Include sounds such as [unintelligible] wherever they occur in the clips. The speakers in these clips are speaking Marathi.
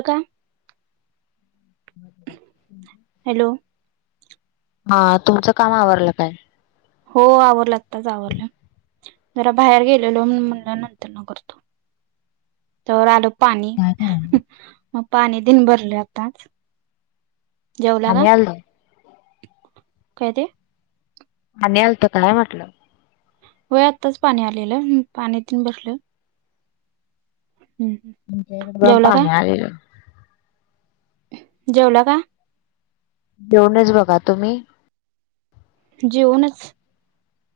का का [inaudible] हॅलो. हा तुमचं काम आवरलं काय? हो आवरलं आताच आवरलं जरा बाहेर गेलेलो म्हणून म्हंटल नंतर नंतर ना करतो. तवर आलं पाणी काय करायला? मग पाणी तिन भरलं आताचं. जेवला का? पाणी आलत काय ते पाणी आलतं काय म्हटलं? व्हयं आत्ताच पाणी आलेलं पाणी तेनं भरलं. आमचा इकडे पण जेवला का पाणी आलेलं. जेवला का? जेवलचं बघा. तुम्ही? जेवूनचं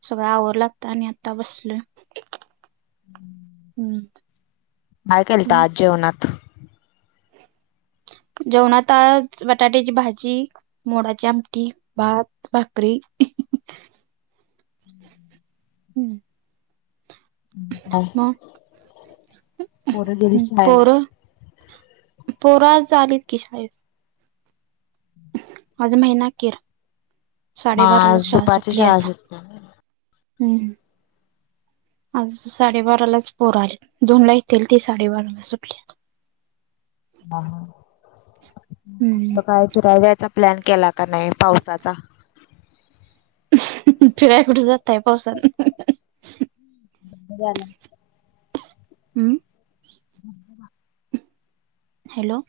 सगळं आवरल आता आणि आता बसलोयं. हम्म. हम्म. काय केलता आज जेवणात? जेवण आताच बटाट्याची भाजी मोडाची आमटी, भात, भाकरी इहीहीही [inaudible] हम्म. [unintelligible] क्काय [inaudible] गेली शाळेला पर पोरं आज आलीत की शाळेत आज महिना क्केर. म साडेबारालाच आज शाळा दुपारची सुटली शाळा आज सुटते. [inaudible] हम्म. आज साडेबारालाच पोरं आले. दोन ला येत्तील ते साडेबाराला सुटलीएत आहो हम्म सकाळी फिरा्याचा प्लॅन केलाता मी पावसाचा अंह्हह फिरयला कुठं जाताय पावसात अह्हहह जालं. हम्म [unintelligible] हॅलो.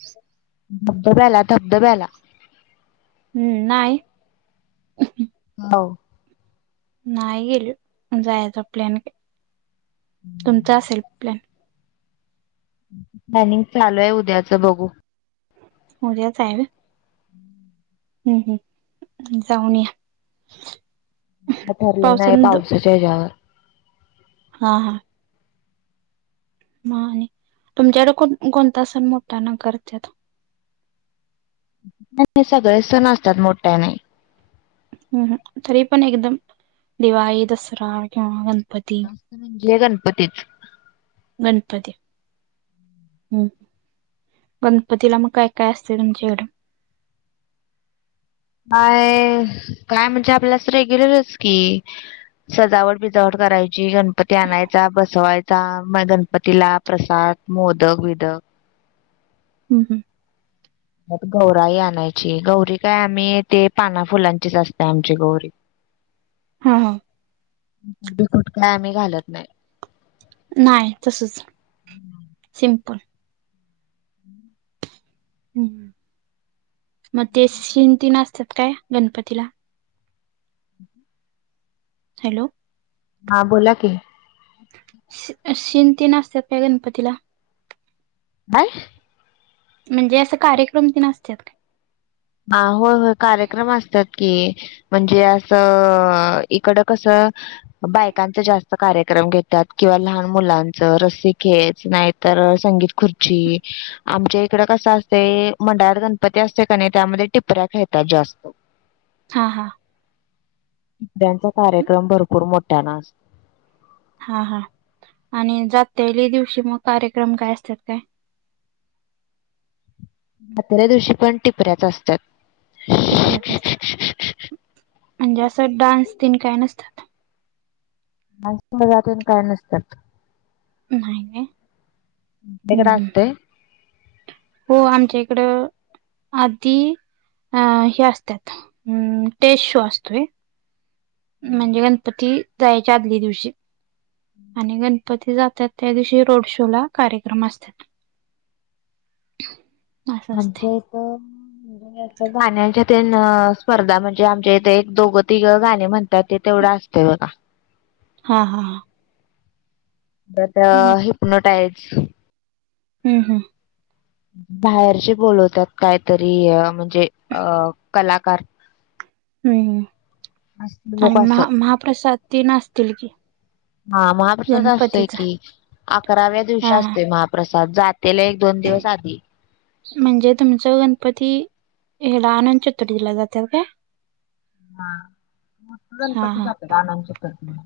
धबधब्याला धबधब्याला हम्म, नाही. हो. न्हाही गयेलो. जायचा प्लॅन ह्हे. तुमचा असेल प्लॅन? प्लॅनिंग चालू आहे उद्याचं, बघू उद्याचय व्हय? हं हं जाऊनया काय ठरलं नाही पावसाच्या हेज्यावर हा हा. म आणि? तुमच्याकडं कोण कोणता सण मोट्ट्यानं करत्यात? नाही नाही सगळे सण असत्यात मोट्ट्याने ह ह, तरी पण एकदम दिवाळी, दसरा, किंवा गणपती? ह्ये गणपतीच. गणपती. ह, गणपतीला म काय काय असतंय तुमच्याकडं? काय? काय म्हणजे, आपलं असं रेग्युलरच की सजावट बिजावट करायची, गणपती आणायचा, बसवायचा, म गणपतीला प्रसाद, मोदक बिदक ह ह म गौराई आणायची. गौरी काय आम्ही ते पाना फुलांचीच असते आमची गौरी. ह ह मुकुट काय आम्ही घालत नाही. नाई, तसंच सिंपल. हम्म, म ते शिन् तीन असतात काय गणपतीला? हॅलो हा बोला की शि शिन् तीन असत्यात काय गणपतीला? काय? म्हणजे असं कार्यक्रम तेन असत्यात का? आ होय होय, कार्यक्रम असत्यात की म्हणजे असं, इकडं कसं? बायकांच जास्त कार्यक्रम घेतात किंवा लहान मुलांच रस्सी खेच नाही तर संगीत खुर्ची आमच्या इकड कस असतय मंडळात गणपती असते कनय. त्यामध्ये टिपऱ्या खेळतात जास्त. हां हां टिपऱ्यांचा कार्यक्रम भरपूर मोठान आस हा हा आणि जातेले दिवशी मग कार्यक्रम काय असतात काय? आदल्या दिवशी पण टिपऱ्याच असतात. टिपऱ्याच असतात म्हणजे अस डान्स तेन काय नसत. डान्स तेन काय नसतात. नाही. हम्म तुमच्याकड हम्म. असतय. हो आमच्या इकड आधी हे असतात टेज शो असतोय. म्हणजे गणपती जायाच्या आदल्या दिवशी आणि गण गणपती जातात त्या दिवशी रोड शो ला कार्यक्रम असतात. असं आमचे [inaudible] गाण्याच्या तेन स्पर्धा म्हणजे आमच्या इथे एक दोघ तिघ गाणे म्हण तात ते तेवढ असतय बघा. हां हां परत त्या हिपनोटाईझ. हम्म हम्म बाहेरची बोलवतात कायतरी म्हणजे कलाकार. हम्म आणि हसमुख असं महा महाप्रसाद तेन असतील की? हां महाप्रसाद असतोय गणपतीचा की अकराव्या हा दिवशी असतोय महा प्रसाद जातेल एक दोन दिवस आधी. म्हणजे तुमच गणपती हड आनंदचतुर्थीला जातात काय? हा मग हा गणपती जातात आनंद चतुर्थीला.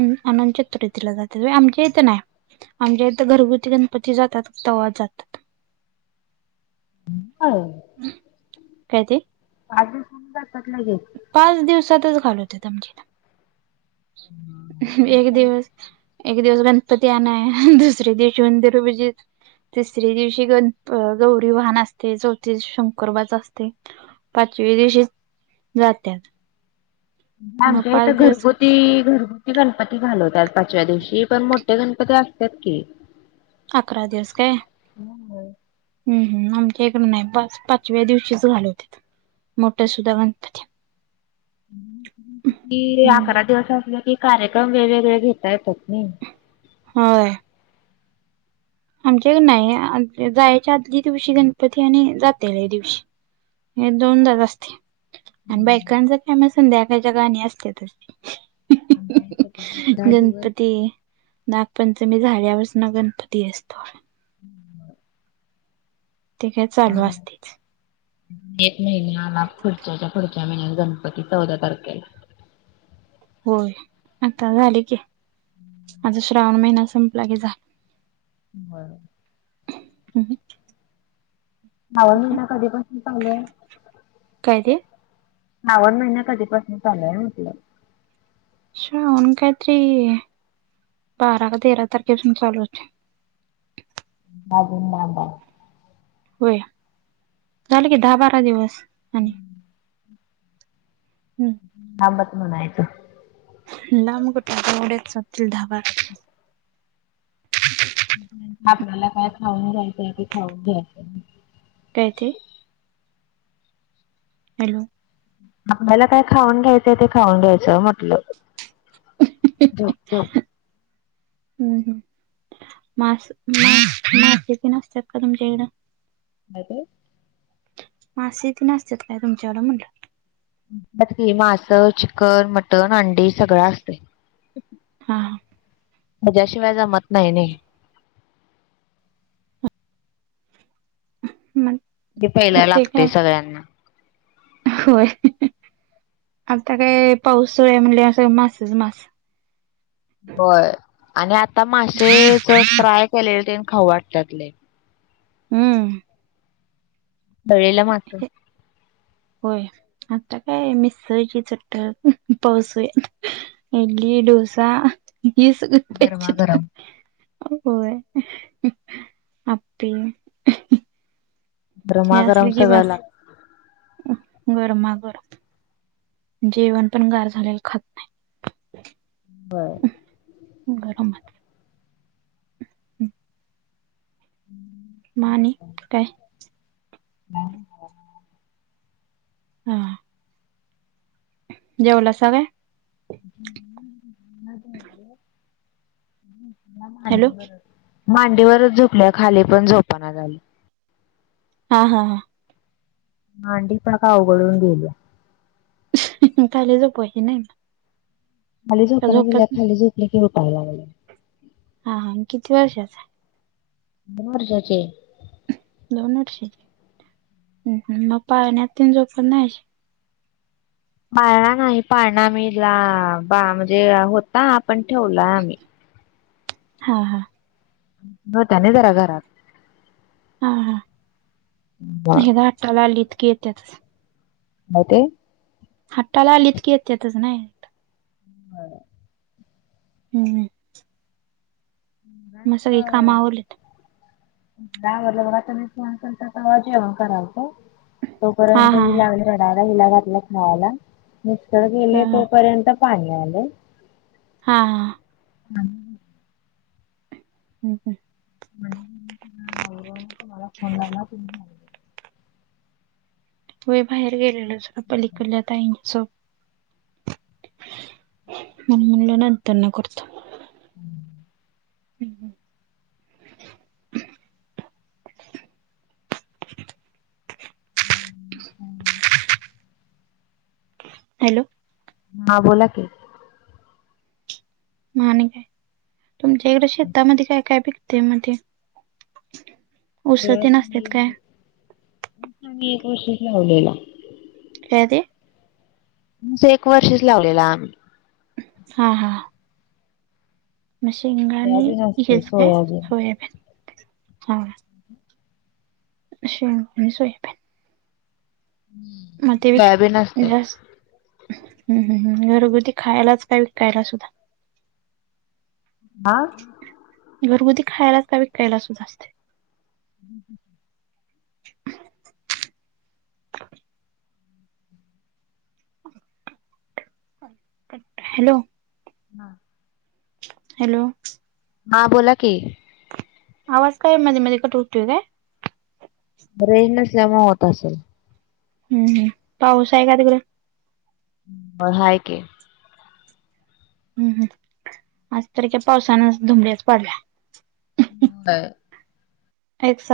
अ अनंत चतुर्थीला जातात व्हय आमच्या इथे नाही. आमच्या इथे घरगुती गणपती जातात तवा जातात. हो काय ते? पाच दिवसात जातात लगेच. पाच दिवसातच घालवतात आमच्याला एक आमच्या दिवस. एक दिवस गणपती आणाया दुसरे दिवस उंदिर [unintelligible] तिसरी दिवशी गण गौरी वाहन असते चौथी दिवशी शंकरोबाच असतय. पाचव्या दिवशी जात्यात. मग आमच्या इथ पाच दिवस घरगुती घरगुती गणपती घालवतूत पाचव्या दिवशी पण मोठे गणपती असतात की. अकरा दिवस काय. हम्म हम्म आमच्या इकड नाही बास पाचव्या दिवशीच घालवतात. मोठा सुद्धा गणपती. कि हम्म अकरा दिवस असले कि कार्यक्रम वेगवेगळे घेता येतात नाही. होय आमच्याकड नाही जायच्या आदल्या दिवशी गणपती आणि जातेल्या दिवशी. हे दोनदाच असते आणि बायकांचा काम संध्या एकाच्या गाणी असते की. आमच्या इथे पण अकरा दिवस गणपती. नागपंचमी झाल्यापासन ना गणपती असतो. हम्म ते काय चालू असतेच एक महिन्या आला पुढच्याच्या पुढच्या महिन्यात गणपती चौदा तारखेला. होय आता झाले की, आता श्रावण महिना संपला की झाला. होय हम्म श्रावण महिना कधीपासून चालू आहे? काय ते श्रावण महिन कधीपासून चालूय म्हटलं. श्रावण काय तरी बारा का तेरा तारखे पासुन चालू आहे. आ मा आबा [inaudible] होय झालं की दहा बारा दिवस. आणि हम्म थांबच म्हणायचं. लाम गोठ गड्याातील ढाब [inaudible] आपल्याला काय खाऊन घ्यायचंय ते खाऊन घ्यायचं काय ते, हॅलो! आपल्याला काय खाऊन घ्यायचंय ते खाऊन घ्यायचं म्हटलं. झोप झोप हम्म मासिक नसतात का तुमच्या इथं? काय ते. मासीक नासत्यात का तुमच्याकडे म्हटलं. असंतय कि मास, चिकन, मटण, अंडी सगळं असंतय हा माझ्याशिवाय जमत नाही नाही. ह मग ते पहायला ते लागतय काय सगळ्यांना. होय आता काय पाऊस आहे म्हणज असं मासेच मास. होय आणि आता मासेच फ्राय केलेले ते खाऊ वाटण्यात लय. हम्म तळलेला मासा. होय आता काय मिसळ जी चट्टक पावसाळ्यात. इडली, डोसा, गरमा पाहिजे गरम होय आप्पे. हे गरमागरम सगळ्यांना लागते. गरमागरम जेवण पण गार झालेलं खात नाही‌. होय गरम, मग आणि [inaudible] हा जेवला सा काय. ह मज [inaudible] ह [inaudible] हॅलो मांडीवरच झोपल्या खाली पण झोपना झाली हां हां हां मांडी प का अवघडुन गेल्या खाली झोपायची नाही का खाली झोपल्या झोपत नाही खाली झोपली की उठायला लागली हां हां कती वर्षाचा आहे दोन वर्षांची आहे दोन वर्षाची मग पाळण्यात तेन झोपत नाही अशी पाळला नाही पाळणा मी हिला बा म्हणजे होता पण ठेवला आम्ही हां हां नव्हत्या नाही जरा घरात हां हां हे काय दठचाला [inaudible] आली इतकी येत्यात नव्हते हाताला लिखित [inaudible] येतच नाही हं हम्म मग सगळी काम आवरलेत आवरलं बघा आता मी त जेवण मग करायच हा तोपर्यंत हा हिला घातल खेळायला मिस्टर हा गेले हा तोपर्यंत पाणी आल हां हं हं हम्म्म म्हणव मला फोन लाला त [inaudible] व्हय बाहेर गेलेलो जरा पलीकडल्या ताईनच म म्हणल ना त्यांना करत हम्म हम् ह [inaudible] [inaudible] ह [inaudible] हॅलो हां बोला की आणि तुमच्या इकड शेतामध्ये काय काय पिक ते मध्ये ऊस ते नसतात का आम्ही ऊसच लावलेला त्या काय ते ते एक वर्षच लावलेला आम्ही हां हां मघाणी सोयाबीन असते इस काय सोयाबीन सोयब ह [unintelligible] अशे सोयाबीन. [unintelligible] म व [unintelligible] सोयाबीन असते जास् [unintelligible] ह्म्म हम्म घरगुती खायलाच काय विकायला सुद्धा हा घरगुती खायला का विकायला सुद्धा असते. [unintelligible] हॅलो. हा. हॅलो. हा बोला की. आवाज काय मध्ये मध्येे कट होतोय काय? रेंज नसल्यामुळ होत असल. हम्म, पाऊस हाय का तिकड. हम हाय की. हम् हम, आज तरी काय पावसानच धूब्याच पाडलाय. [unintelligible] एक्सा